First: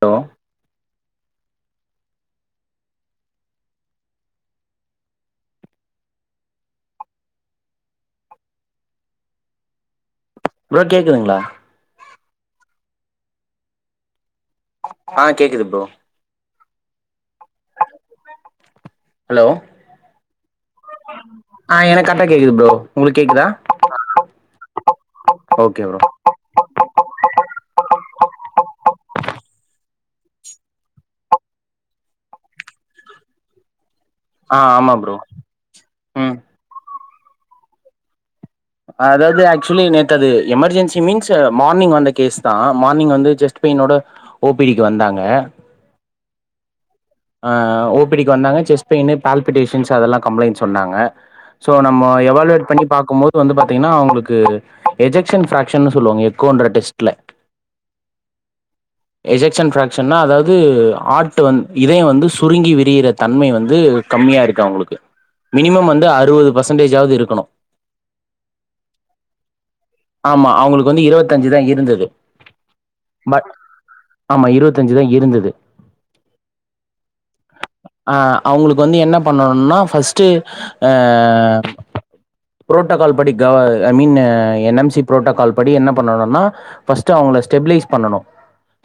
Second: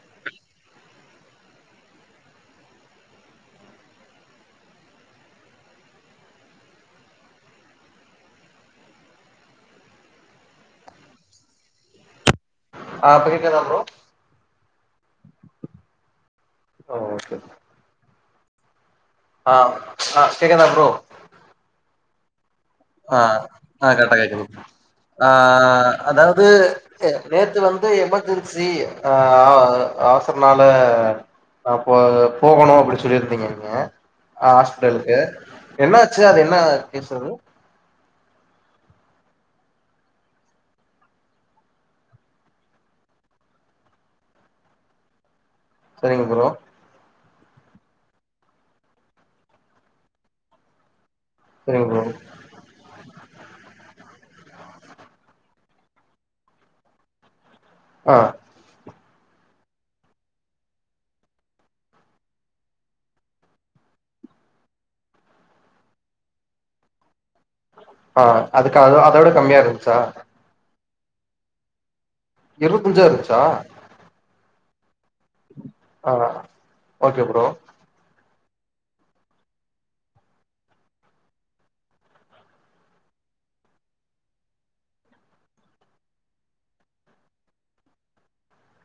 Hello bro கேக்குதுங்களா ஆ அப்ப கேக்குதா ப்ரோ ஆ கேக்குது ப்ரோ ஓ ஓகே ஹலோ அ அ கேக்குதா ப்ரோ என்ன கேக்குது ப்ரோ உங்களுக்கு அ கேக்குதா ஓகே ப்ரோ அதாவது நேத்து வந் எமர்ஜென்சி அ அவசரனால அ‌ போ போகணு அப்டின்னு சொல்லிருந்தீங்க நீங்க அ ஆ ஆமா ப்ரோ ஹாஸ்பிட்டலுக்கு என்ன ஆச்சு ம் அது என்ன [unintelligible] அதாவது ஆக்சுவலி நேத்தது எமர்ஜென்சி மீன்ஸ்சு மார்னிங் வந்த கேஸ் தா மார்னிங் வந்து செஸ்ட் பெயினோட ஓபிக்கு வந்தாங்க சரிங்க ப்ரோ அ ஓபடிக்கு வந்தாங்க செஸ்ட் பெயினு பால்பிடேஷன்ஸ் அதெல்லா கம்ப்ளைண்ட்ஸ் சொன்னாங்க சோ சரிங்க ப்ரோ நம்ம எவால்வேட் பண்ணி பாக்கும் போது வந்து பாத்தீங்ன்னா அவுங்களுக்கு தத்து எஜெக்ஷன் ஃபிராக்ஷன் சொல்லுவாங்க எக்கோன்ற டெஸ்ட்ல அ எஜெகஷன் ஃப்ராக்ஷன்னா அதாவது ஆ்ட் வந்து இதையும் வந்து சுருங்கி விரியிற தன்மை வந்து கம்மியா இருக்கு அவுங்களுக்கு மினிமம் வந்து அறுபது பெர்சன்டேஜாவது இருக்கணு அ அதுக்கு அ அதோட கம்மியா இரு ஆமா அவுங்களுக்கு வந்து இருபத்தஞ்சு தா இருந்தது [unintelligible] அயிடுச்சா பட் ஆமா இருவத்தஞ் சு தா இருந்தது ஓகே ப்ரோ அ அவுங்களுக்கு வந்து என்ன பண்ணோன்னா ஃபஸ்ட்டு புரோட்டோகால் படி கவ் ஐ மீன்னு என்னம்ஸ் சி புரோட்டோக்கால் படி என்ன பண்ணணுன்னா ஃபஸ்ட்டு அவுங்க ஸ்டெபிலைஸ் பண்ணனு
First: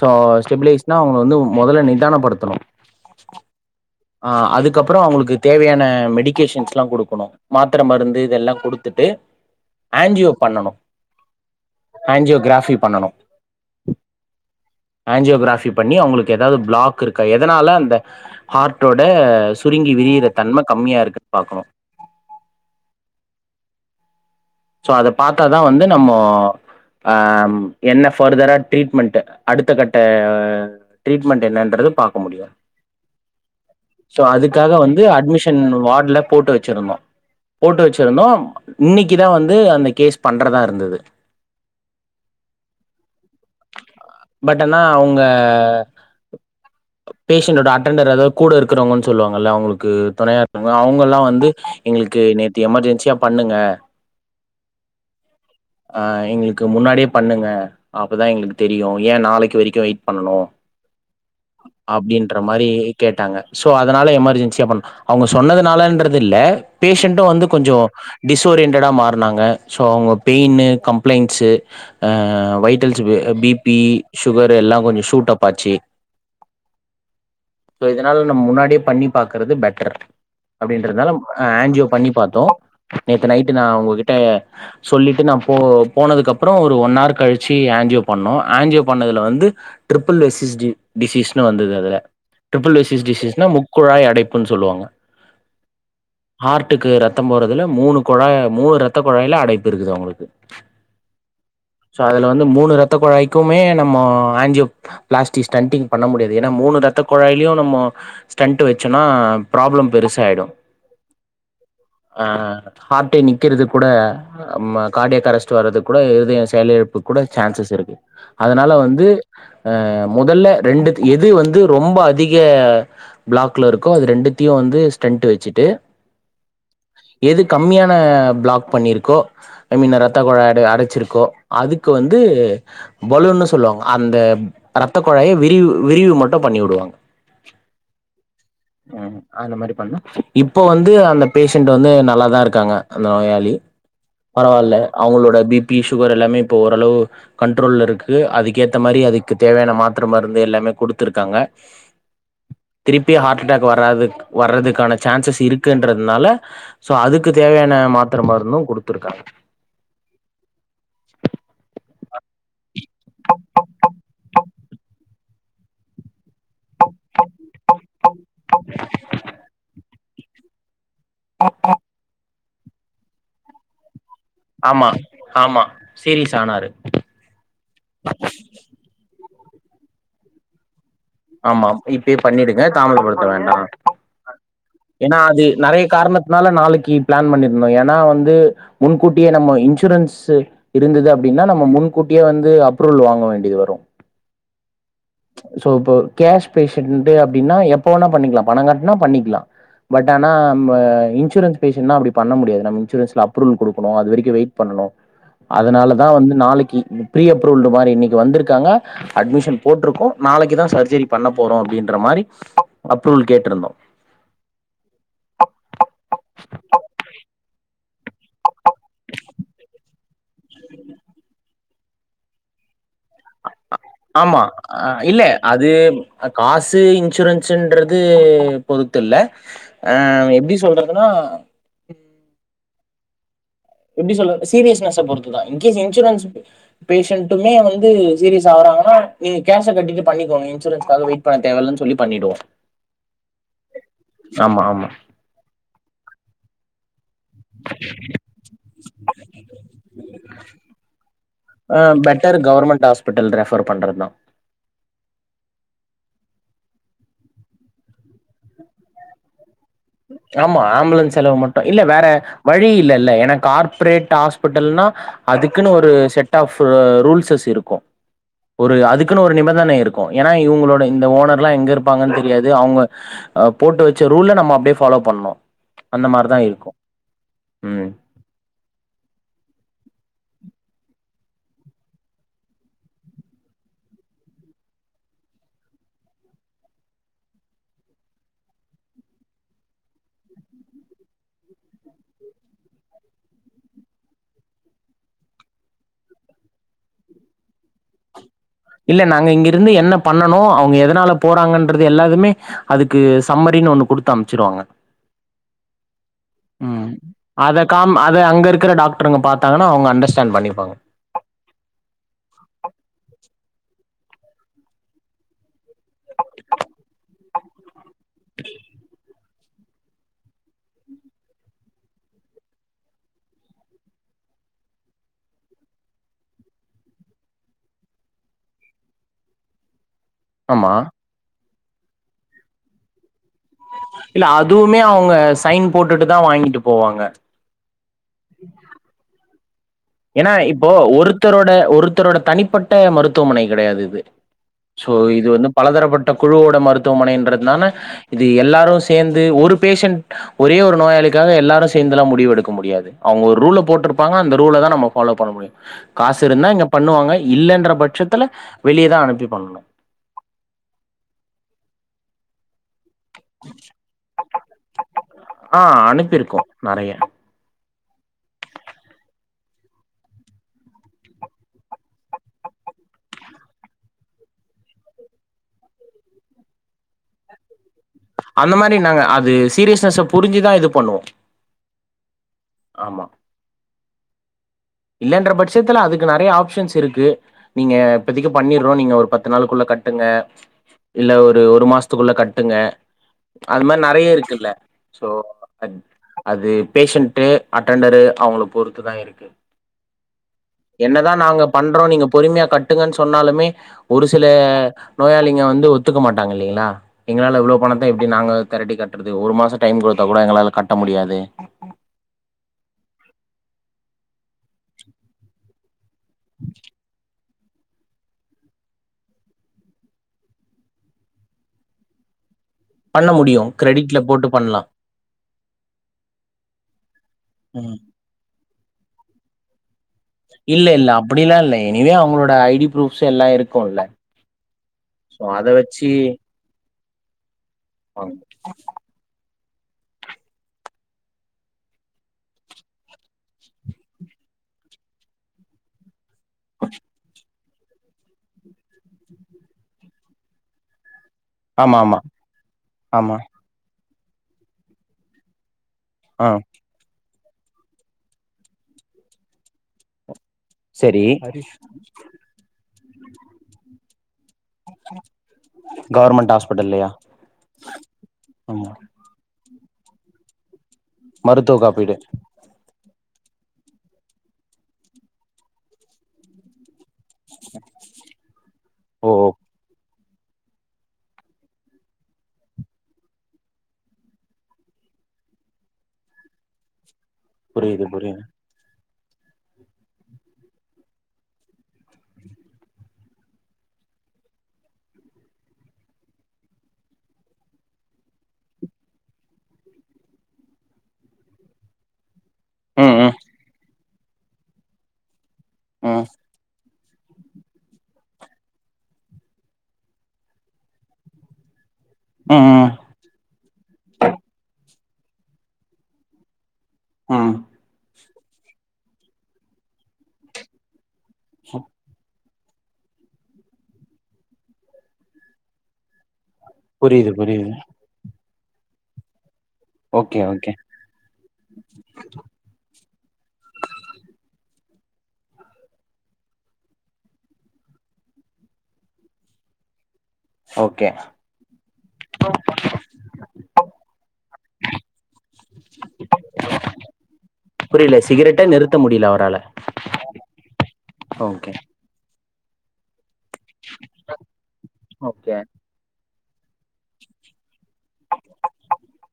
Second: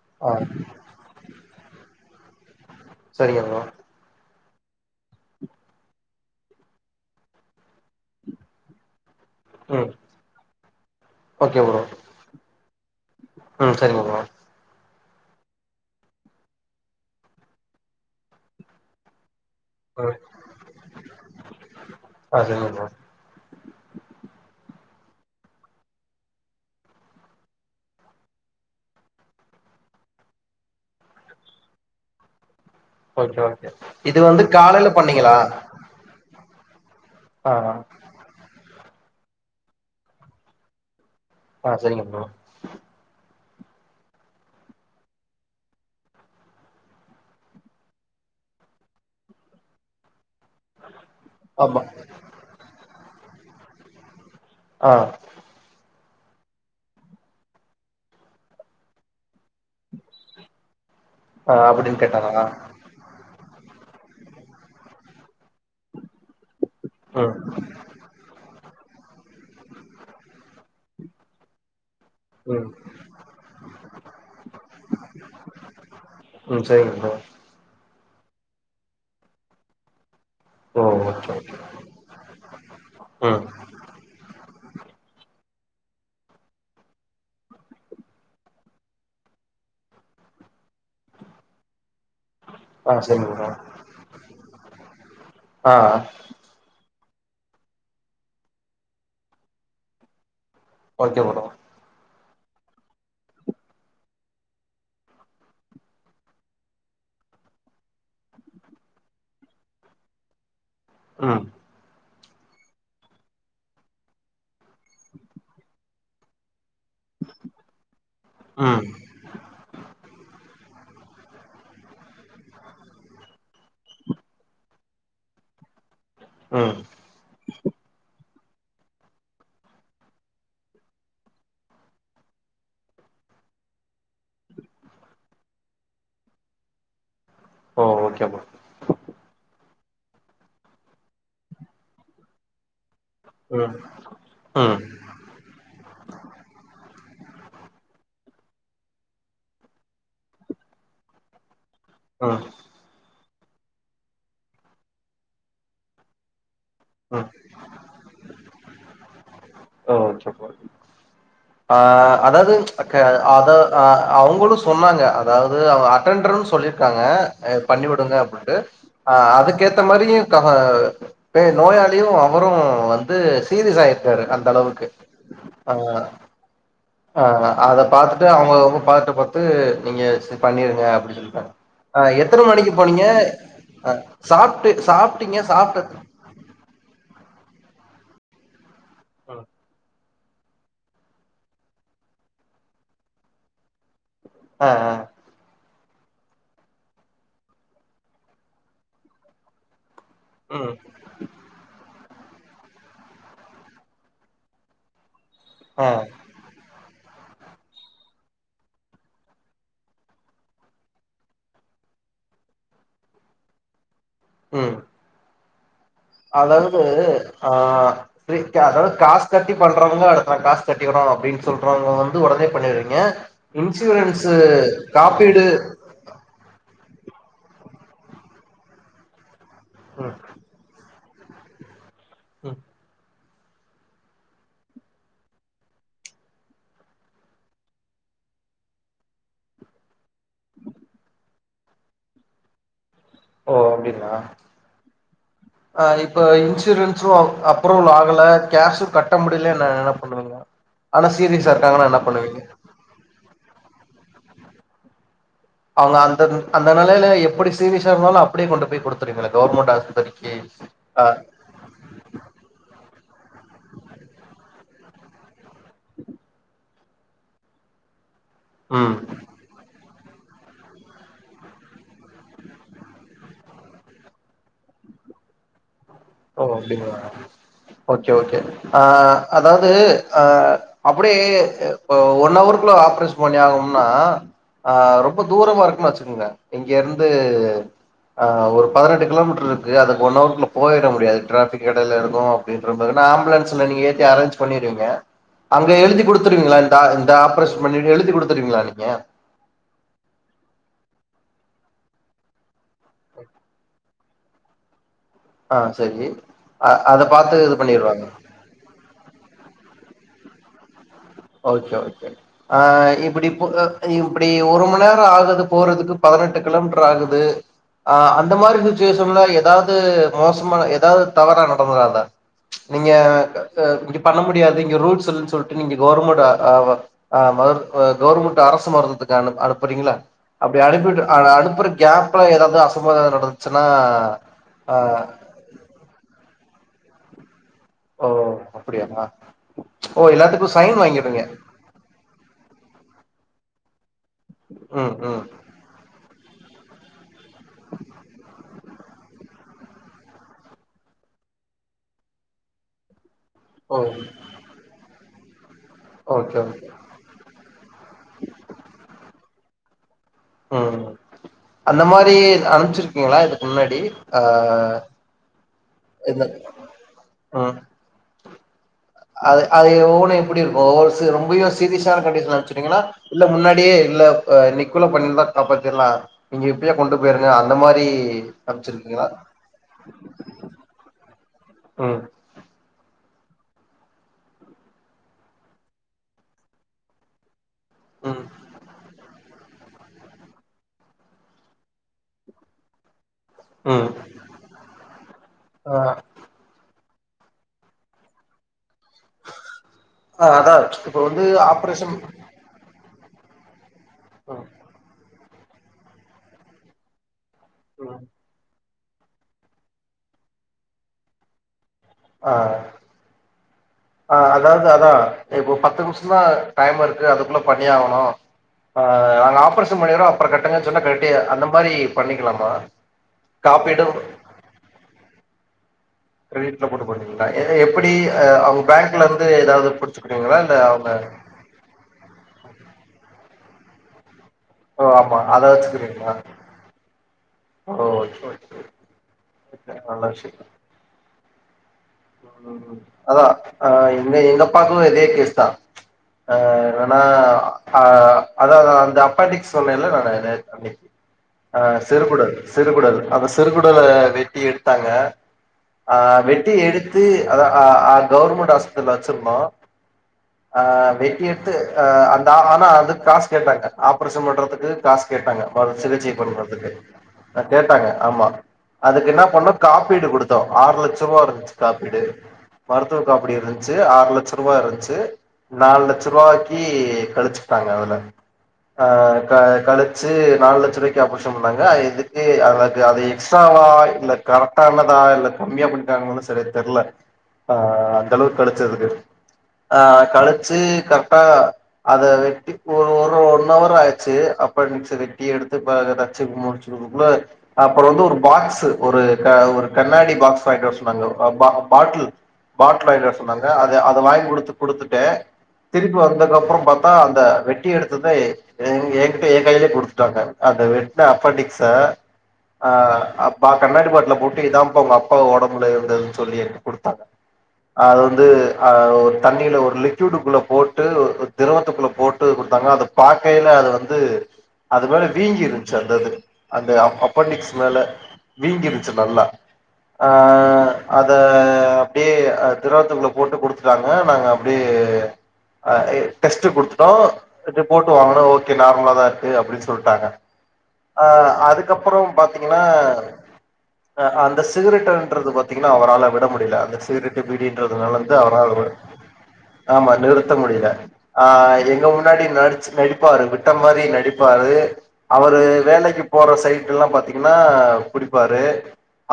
சோ ஆ ஸ்டெபிலேஸ்னா அவுங்க வந்து மொதல்ல நிதானப் படுத்தணு சரிங்கண்ணா அ அதுக்கப்புறோ அவுங்களுக்கு தேவையான மெடிகேஷன்ஸ்ல்லா குடுக்கணு மாத்துர மருந்து இதெல்லா குடுத்துட்டு ம் ஆன்ஜியோ பண்ணணு ஓகே ப்ரோ கிராஃபி பண்ணணு உம் சரிங்கண்ணா ஆன்ஜியோகிராபி பண்ணி அவுங்களுக்கு ஏதாவது பிளாக் இருக்கா எதனால அந்த ஹார்ட்டோட சுருங்கி ம் விரியிற தன்ம கம்மியாருக்கு பாக்கணு அது ப்ரோ சோ அத பாத்தாதா வந்து நம்மோ அ எ என்ன ஃபர்தரா ட்ரீட்மெண்ட் அடுத்த கட்ட ட்ரீட்மெண்ட் என்னன்றது பாக்க முடியு ஓகே ஓகே இது சோ வந்து அதுக்காக காலையில வந்து பண்ணீங்களா அட்மிஷன் வார்ட்ல போட்டு வச் செருண்ணா ஆ போட்டு வச்சிருந்தோம் இன்னைக்கி இத வந்து அந்த கேஸ் பண்றதா இருந்தது ஆஹ் சரிங்க ப்ரோ பட் ஆனா அவங்க பேஷண்டோட அட்டண்டர் அதாவது கூட இருக்கறவங்கன்னு சொல்லுவாங்கல்ல அவங்களுக்கு தொணையா [unintelligible] அவங்க எல்லா வந்து ஆமா எங்களுக்கு நேத்தி எமர்ஜென்சியா பண்ணுங்க ஆஹ் ஆ எங்களுக்கு முன்னாடியே பண்ணுங்க அப்பதா எங்களுக்கு தெரியு ஏ நாளைக் கு வரைக்கு வெயிட் பண்ணனு ஆ அப்டின்னு அப்படின்ற கேட்டாரா மாரி கேட்டாங்க சோ அதனால எமர்ஜென்சி பண்ணா அவங்க சொன்னதுனாலன்றது இல்ல பேஷண்டு ம் வந்து கொஞ்சோ டிஸ்சோரியன்ட் டடா மாறுனாங்கோ சோ அவங்க பெயினு காம்ப்ளைன்சு ஹ ம் வைட்டல்ஸ் ப் பிபி சுகர் எல்லா கொஞ்சோ ஷூட் அப் ஆச்சு ம் சரிங்க ப்ரோ சோ இதனால நம்ம முன்னாடியே பண்ணி பாக்கறது பெட்டர் ஓ அப்படின்றதால ஓகே ஓகே ஆன்ஜியோ பண்ணி பாத்தோ நேத்து ம் நைட் உங்ககிட்ட சொல்லிட்டு நா போ போனதுக்கப்புறோ ஒரு ஒன் ஹர் கழிச்சு ஆன்ஜியோ பண்ணோ ஆன்ஜியோ பண்ணதுல வந்து டிரிபிள்விஸ்சிஸ் டி டிசீஸ்னு வந்தது அதுல ஆ ட்ரிபிள்விஸ்சிஸ் சரிங்க டிசீஸ்னா ப்ரோ முக்குழாய் அடைப்புன்னு சொல்லுவாங்க ஆ ஹார்டுக்கு ரத் தம் போறதில்ல மூணு குழாய மூணு ரத்த குழாய்ல அடைப்பு இருக்குது அவங்களுக்கு ஓகே ப்ரோ ஸோ அதுல வந்து மூணு ரத்தக் குழாய்க்குமே நம்மோ ஆன்ஜியோ பிளாஸ்டிக் ஸ்டன்டிங் பண்ண முடியாது ஏனா மூணு ரத்த குழாய்லியு நம்மோ ஸ்டன்ட் வச்சோனா ப்ராப்ளம் பெருசாயிடு. ஆ ஆஹ் ஹார்ட்டே நிக்கிறது கூட ம்ம கார்டியாக்கரஸ்ட் வர்றது கூட இதயோ செயல் இழப் புக்கூட சான்சஸ் இருக்கு அதனால ம் வந்து அ முதல்ல ரெண்டு எது வந்து ரொம்ப அதிக பிளாக்கில இருக்கோ அது ரெண்டுத்தையு வந்து ஸ்டன்டு வச்சுட்டு உம் எது கம்மியான பிளாக் பண்ணிருக்கோ ஐ மீன் ரத்தகுழ அட அடைச்சிருக்கோ அதுக்கு வந்து பலூன் சொல்லுவாங்க அந்த ரத்த குழாய்ய விரி விரிவு மட்டு பண்ணி விடுவாங்க ஓ ஓகே ப்ரோ ம் அந்த மாரி பண்ணலா இப்ப வந்து அந்த பேஷண்ட் வந்து நல்லாதா இருக்காங்க அந்த நோயாளி ம் பரவால்ல ம் அவங்களோட பிபி சுகர் எல்லாமே இப்ப ஓரளவு கண்ட்ரோல்ல இருக்கு அதுக்கேத்த மாரி அதுக்கு தேவையான மாத்தர மருந்து எல்லாமே குடுத்துருக்காங்க ஆ பி ஹாட் அட்டாக் வராதுக் வரதுக்கான சான்சஸ் இருக்குன்றதுனால சோ ம் அதுக்கு தேவையான மாத்திர, மருந்தும் குடுத்துருக்காங்க. ஓகே [unintelligible] ஆ அதாது க்க அத ஆ அவங்களு சொன்னாங்க அதாவது அவங்க அட்டண்டர்னு சொல்லிருக்காங்க பண்ணிவிடுங்க அப்டின்ட்டு ஆ அதுக்கேத்த மாரியு இருக்காங்க நோயாளியு அவரு வந்து சீரியஸ் ஆய் டாரு அந்த அளவுக்கு ஆமா, ஆமா. ஆ சீரியஸ் ஆனாரு. ஆ அத பாத்துட்டு அவுங்க ரொம்ப பதட்டபட் இது நீங்க பண்ணீருங்க அப்டின் ஆமா. ஆ இப்பயே எத்தன பண்ணிடுங்க. மணிக்கு போனீங்க தாமதப்படுத்த ஆமாங்க. வேண்டாம். ஆ சாப்டு சாப்டீங்க சாப்ட துனால நாளைக்கி பிளான் பண்ணிருந்தோ ஏன்னா வந்து முன்கூட்டியே நம்ம இன்சூரன்ஸ் இது இருந்தது அப்டின்னா நம்ம முன்கூட்டியே வந்து அப்ரூவல் வாங்க வேண்டியது வரும் ஆ ஆ சோ இப்போ கேஷ் பேசண்ட்டூ அப்டின்னா எப்ப வேணா பண்ணிக்கலா பணோ கட்டுனா பண்ணிக்கலா பட் ஆனா நம்ப ம் ஆ இன்சூரன்ஸ் பேஷன்ட்னா அப்டி பண்ண முடியாது நம்ம இன்சூரன்ஸ்ல அப்ரூவல் குடுக்கணு அது வெரிக்கோ வெயிட் பண்ணனு ஆ அதனாலதா வந்து நாளைக்கி ப்ரீ அப்ரூவல்டு மாரி இன்னக்கி வந்திருக்காங்க அட்மிஷன் போட்ருக்கோ நாளைக்கி தா சர்ஜரி பண்ண போறோ அப்டின்ற மாரி அப்ரூவல் கேட்ருந்தோ ம் அதாவது ஆ ப்ரீ கா அதாது காசு கட்டி பண்றவங்க அடுத்து நா காசு கட்டிக்கிறோ அப்டின்னு சொல்றவங்க வந்து உடனே பண்ணிட்றீங்க ஆமா ஆ இல்ல அது காசு இங் இன்சூரன்ஸ் இன்றது பொருத்து இல்ல ம் ஆஹ் எப்டி சொல்ற ன்னா ம் எப்டி சொல்ல சீரியஸ்னஸ பொறுத்துதா இன்கேஸ் இன்சூரன்ஸ் பேசெண்ட்டுமே வந்து சீரியஸ் ஆகுறாங்கன்னா நீங்க கேஷ கட்டிட்டு பண்ணிக்கோங்க இன்சூரன்ஸ்க்காக வெயிட் பண்ண தேவயில்லன்னு சொல்லி பண்ணிடுவோ ஓ அப்டின்னா ஆமா ஆமா ஆஹ் இப்ப இன்சூரன்ஸ் சோ அப்ரூவல் ஆகல கேஷு கட்ட முடிலன்னா என்ன பண்ணுவீங்க ஆனா சீரிஸா ஆ இருக்காங்கன்னா என்ன பெட்டர் பண்ணுவீங்க கவர்மெண்ட் ஹாஸ்பிட்டல் ரெஃபர் பண்றதுதா அவங்க அந்த அந்த நெலைல எப்படி சீரியஸ்ஷா இருந்தாலு அப்டியே கொண்டு போய் கொடுத்ருவீங்களா கவர்மெண்ட் ஆஸ்பத்திரிக்கு ஆமா ஆ ஆம்புலன்ஸ் செலவு மட்டும் இல்ல வேற வழி இல்ல இல்ல ஏன்னா கார்ப்ரேட் ஹாஸ்பிட்டல்னா அதுக்குன்னு ஒரு செட் ஆஃப் ப்ப ரூல்ஸஸ் இருக்கும் ஒரு ம் அதுக்குன்னு ஒரு நிபந்தனே இருக் ஏன்னா இவங்களோட இந்த ஓனர்லாம் எங்க இருப்பாங்கன்னு தெரியாது அவங்க போட்டு வச்ச ரூல்ல நம்ம அப்படியே ஃபா ஃபாலோ பண்ணும் ஓ அப்டிங்களா ம் ஓக்கே ஓக்கே ஆஹ் அதாவ்து ஆஹ் அப் பே ஒன்ஹௌர்குள்ள ஆப்ரேஷன் பண்ணி ஆகணும்னா ஹ ரொம்ப தூரமா இருக்குமாச்சுங்ளே இங்க இருந்து ஒரு பதினெட்டு கிலோமீட்டர் இருக்கு அதுக்கு ஒன் ஹவர்குள்ள போயிட முடியாது டிராபிக் எடைல இருக்கு அப்படின்ட்டுருந்தாங்க நா ஆம்புலன்ஸ்ல நீங்க ஏத்தி அரேஞ்ச் பண்ணிருவீங்க அங்க எழுதி குடுத்துருவீங்ளா இந்த இந்த ஆப்ரேஷன் பண்ணி எழுதி குடு இல்ல நாங்க இங்கிருந்து என்ன பண்ணனு அவுங்க எதனால போறாங்கன்றது எல்லாதுமே அதுக்கு சம்மரினு ஒண்ணு குடுத்து து அமுச்சுருவாங்க ஆ சரி அ உம் அத பாத்து இது அத கா பண்ணிருவாங்க அத அங்க இருக்க டாக்டர் பாத்தாங்கன்னா அவுங்க அண்டர்ஸ் ஸ்டாண்ட் பண்ணிப்பாங்க இப்போ அ இப்படி ஒரு மண் நேரோ ஆகுது போறதுக்கு பதினெட்டு கிலோமீட்டர் ஆகுது ஹ அந்த மாரி சிச்சுவேஷன்ல எதாவது மோசமா எதாவது தவறா நடந்துறாதா ப்ச் நீங்க இ பண்ண முடியாது இங்க ரூல்ஸ் இல்ல சொல்ட்டு நீங்க கவர்மெண்ட் ஹ் மரு கவர்மெண்ட் அரசு மருந்துதுக்கு அனு அனுப்பறீங்கள்ள அப்படி ஆமா. அனுப்பிட்டு அ அனுப்பரு கேப்ல எதாவது அசம்பா விதம் நடந் இல்ல அதுமே அவங்க சைன் போட்டுட்டுதா வாங்கிட்டு போவாங்க ஓ அப்படியா ஏனா இப்போ ஒருத்தரோட ஒருத்தரோட தனிப்பட்ட மருத் துவமனை கெடையாது இது சோ ம் ம் இது வந்து பலதரப்பட்ட குழுவோட மருத்துவமனை என்ற நாணு இது எல்லாரும் சே சேர்ந்து ஒரு பேஷண்ட் ஒரே ஒரு நோயாளிக்காக எல்லாரு சேர்ந்தெல்லா முடிவு எடுக்க முடியாது அவங்க ஒரு ரூல ஓ போட்ருப்பாங்க அந்த ரூல தா ஃபாலோ பண்ண முடியு காசு ஓகே இருந்தா இங்க ஓகே பண்ணுவாங்க இல்லன்ற பட்சத்துல வெளியதா அனுப்பி பண்ணனு உம் அந்த மாரி அனுப்ச்சி ருக்கீங்ளா இதுக்கு முன்னாடி ஆஹ் ஆஹ் அனுப்பிருக்கோ நெறய ம் அது அது ஒவ்வொன்னு எப்படி இருக்கு ஒவ்வொரு சீ ரொம்பயு சீரியஸான கண்டிஷன்ல அனுப்பிச்சுவிட்டீங்கன்னா இல்ல முன்னாடியே இல்ல இன்னைக்குள்ள பண்ணிருந்தா காப்பாத்திர்லா நீங்க எப்படியோ கொண்டு போயிருங்க அந்த மாரி அந்த மாரி நாங்க அனுப்ச்சிருக்கீங்களா அது சீரியஸ்னஸ புரிஞ்சுதா இது பண்ணுவோ உம் ஆமா இல்லன்ற பட்சத்துல அதுக்கு நெறயா ஆபஷன்ஸ் இருக்கு நீங்க ம் இப்பதைக்கு பண்ணிருறோ நீங்க ஒரு பத்து பத்து நாளுக்குள்ள கட்டுங்க இல்ல ஒரு ஒரு மாசத்துக்குள்ள கட்டுங்க அது மாரி ம் நிறைய இருக்குல்ல சோ ஆ அது அது பேஷண்ட்டு அட்டண்டரு அவங்கள பொறுத்து தான் இருக்கு ஆ அதா இப்ப என்னதான் வந்து நாங்க பண்றோம் ஆப்ரேஷன் நீங்க பொறுமையா கட்டுங்கன்னு சொ சொன்னாலுமே ஒரு சில ம் நோயாளி ங்க வந்து ஒத்துக்க மாட்டாங்க இல்லலைங்களா எங்களால இவ்ளோ பணத்த ம் எப்டி நாங்க திரட்டி கட் கது ஒரு மாசம் டைம் கொடுத்தா கூட எங்களால கட்ட முடியாது ஆ ஆ அதாவது அதான் இப்போ பத்துக்கு டைம் இருக்கு அதுக்குள்ள பண்ணிய ஆகணும் ஆ நாங்க ஆப்ரேஷன் பண்ணிரோம் அப்பறம் கட்டுங்க சொல்லி அந்த மாரி பண்ணிக்கலாம பண்ண முடியும் கிரெடிட்ல போட்டு பண்லாம் [inaudible] எப்படி அவங்க பேங்க் இருந்து ஏதாவது பு இல்ல இல்ல அப்படிலாம் இல்ல எனிவே அவங்களோட ஐடி ப்ரூப்ஸ் எல்லாம் இருக்கு லா ஓ ஆமா அதா வச்சுக்குறீங்களா [unintelligible] இ நல்ல விஷய ம் ம் அதான் ஆ எங்க எங்க அப்பாக்கும் இதே கேஸ் தான் ஆ ஆனா ஆ அதான் அந்த அப்பண்டிக்ஸ் சொன்னல்ல நானு நேத் அன்னைக்கு ஆ ஆமா ஆமா சிருகுடல் சிருகுடல் ஆமா அந்த சிருகுடல வெட்டி எடுத்தாங்க ஆ வெட்டி எடுக் [unintelligible] ஆ கவுவர்மெண்டட் ஹாஸ்பத்திர வச்சிருந்தோம் ஆ சரி வெட்டி எடுத்து ஆ அந்த ஆனா அதுக்கு காசு கேட்டாங்க ஆப்ரஷன் பண்றதுக்கு இதுக்கு காசு கேட்டாங்க சிகிச்சை கவர்மெண்ட் பண்றதுக்கு ஹாஸ்பிட்டல்லையா கேட்டாங்க ஆமா அதுக்கு என்ன பண்ணோம் காப்பீடு கொடுத்தோம் ஆறு லட்சம் ரூபா இருந்துச்சு காப்பீடு மருத்துவ காப்பீடு இருந்துச்சு ஆறு லட்ச ரூபாய் இருந்துச்சு நாலு லட்ச ரூபாய்க்கி கழிச்சிட்டாங்க அதுல ஓ அஹ் க [unintelligible] சேய் நாலு லட்ச ரூவாய்க்கு ஆப்ரஷன் பன்னாங்க எதுக்கு [unintelligible] அது எக்ஸ்ட்வா இல்ல கரெக்டானதா இல்ல கம்மியா பண்ணிட்டாங்களானு சரியா தெரில புரியுது ஆஹ் அந்த புரியுது அளவுக்கு கெடச்சதுக்கு ஆஹ் கழிச்சு கரெக்டா அத வெட்டி ஒரு ஒரு ஒன் அவர் ஆயிடுச்சு அப்ப மிச்ச வெட்டி எடுத்து வச்சு முடிச்சுதுக்குள்ள அப்புறம் வந்து ஒரு பாக்ஸு ஒரு க ஒரு கண்ணாடி பாக்ஸ் வாங்கிட்டு வர சொன்னாங்க பாட்டில் பாட்டில் ம் வாங்கிட்டு வர ம் சொன்னாங்க அது அதை வாங்கி குடுத்து குடுத்துட்டேன் திருப்பி ம் வந்ததுக்கு அப்புறம் பா அந்த வெட்டி எடுத்தத என்கிட்ட என் கையிலயே குடுத்துட்டாங்க அந்த வெட்ன அப்பென்டிக்ச ம் ம் ஆஹ் அப்பா கண்ணாடிபாட்டில்ல போட்டு இத உங்க அப்பா ஓடம்புல இருந்தது சொல்லியிரேன் குடுத்தாங்க ம் அத அது ஒரு தண்ணியில ஒரு லிக்விடுக்குள்ள போட்டு திரவத்துக்குள்ள போட்டு குடுத்தாங்க அது பார்க்கையில அது வந்து அது மேல வீங்கி இருந்துச்சு அந்தது அந்த புரியுது புரியுது அப்பெண்டிக்ஸ் மேல வீங்கிருச்சு நல்லா ஓகே ஓகே ஆஹ் அத அப்டியே அஹ் திரவத்துக்குள்ள போட்டு குடுத்துட்டாங்க நாங்க அப்டியே எய அஹ் இ டெஸ்ட்டு குடுத்துட்டோ ரிப் ரிப்போர்ட்டு வாங்குன ஓகே நார்மலா தா இருக்கு அப்டின் சொல்ட்டாங்க ஓகே ஆஹ் அதுக்கப்பற பாத்தீங்னா அஹ் அந்த சிகுரெட்டுன்றது பாத் தீங்னா அவரால விட முடிய்ல அந்த சிகுரெட்டு பீடின்றது புரியல வளந்து சிகரெட்ட அவரால் அத நிறுத்த முடியல அவரால ஆமா நிறுத்த முடிய்ல ஓகே ஆஹ் எங்க முன்னாட் அஹ் நடிச்ச நடிப் ப்பாரு விட்ட மாரி நடிப்பாரு ஓகே அவரு வேலைக்கு போற சைட் எல்லா பாத்தீங்னா புடிப்பாரு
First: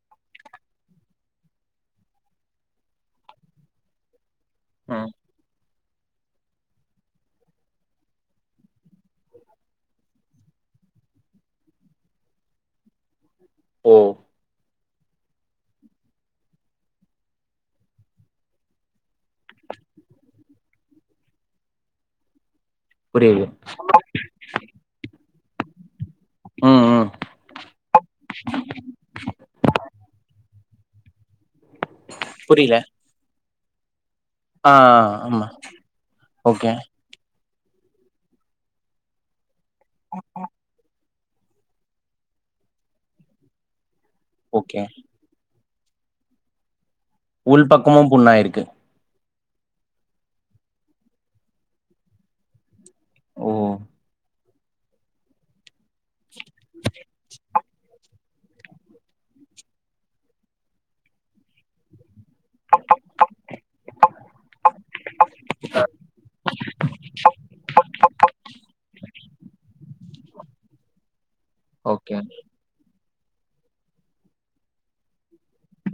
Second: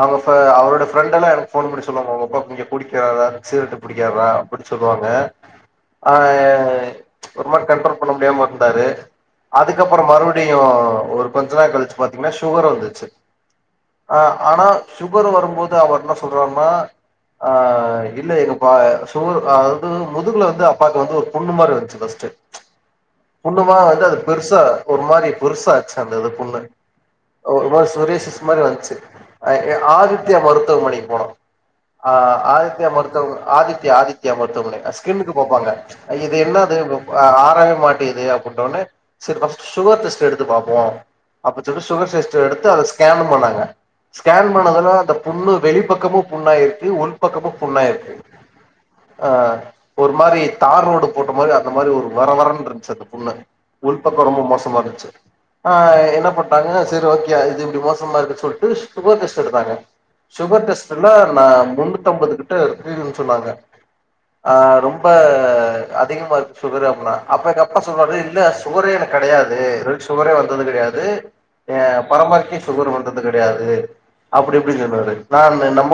அவ்ங்க க அவரு ஃப் ஃப்ரெண்டெல்லா எனக்கு ஃபோன் பண்ணி சொல்லுவாங்க ஒங்க அப்பா இங்கெ குடிக்கிறார்ரா சீகுரெட்டு புடிக்கிறார்ரா அப்படி சொல்வாங்க ம் ஆஹ் ஒரு மாரி கண்ட்ரோல் பண்ண முடியாம இருந்தாரு அதுக்கப்பற மறுபடியு ஒரு கொஞ்ச நாள் கழிச்சு பா்த்தீங்னா ஷுகர் வந்துருச்சு ஓ ஆஹ் ஆனா ஷுகர் வரும்போது அவர் என்ன சொல்றருனா ஆஹ் இல்ல எங்க பா சு அதாவது முதுகுல வந்து அப்பாக்கு வந்து ஒரு புண்ணு மாரி வந்துச்சி ஃபஸ்ட்டு புரியுது புண்ணுவ வந்து அது பெருசா ஒரு மாரி பெருசாச்சு அந்தது புண்ணு ம் ம் ஒரு மாரி சொரியாசிஸ் மாரி வந்துச்சு ஆதி மருத்துவமனைக்கு போனோ ஆஹ் புரியல ஆதித்தியா மருத்தவ ஆதித்யா ஆதித் தித்யா ஆ மருத்துவமனை ஸ்கின்னுக்கு ஆமா பாப்பாங்க இது ஓகே என்னது ஆ றவே மாட்டிகிது அப்டின்ன ஒடனே [unintelligible] சுகர் டெஸ்ட் எடுத்து பாப்போ அப்போ [unintelligible] சுகர் டெஸ்ட் எடுத்து அத ஸ்கேன்னும் பண்ணாங்க ஸ்கேன் ஓகே பண்ணதாலா அந்த வெளிப்பக்கமும் புண்ணாயி உள் பக்கமும் புண்ணாயிருக்கு ஆஹ் ஒரு மாரி தார் ரோடு போட்ட மாரி அந்த மாரி ஒரு வரவரன்னு இருந்துச்சி அந்த புண்ணு ஓ உள் பக்கம் ரொம்ப மோசம் [unintelligible] ஆஹ் என்ன பான்டாங்க சேரி ஓகோ அது இப்டி மோசமா இருக்கு சொல்டு சுகர் டெஸ்ட் எடுத்தாங்க சுகர் டெஸ்ட்ல நா முன்னூத்தம்பது சொல்டு [unintelligible] சொன்னாங்க அ ரொம்ப அதிகமா இருக்கு சுகரு அப்ப எங்க அப்பா சொன்னாரு இல்ல சுகரே எனக்கு கெடையாது சுகரே வந்தது கெடையாது ஏயா ஓகே பரம்பரைக்கே சுகர் வந் வந்தது கிடையாது அப்டி அப்டி சொன்னாரு நா அந்த நம்ப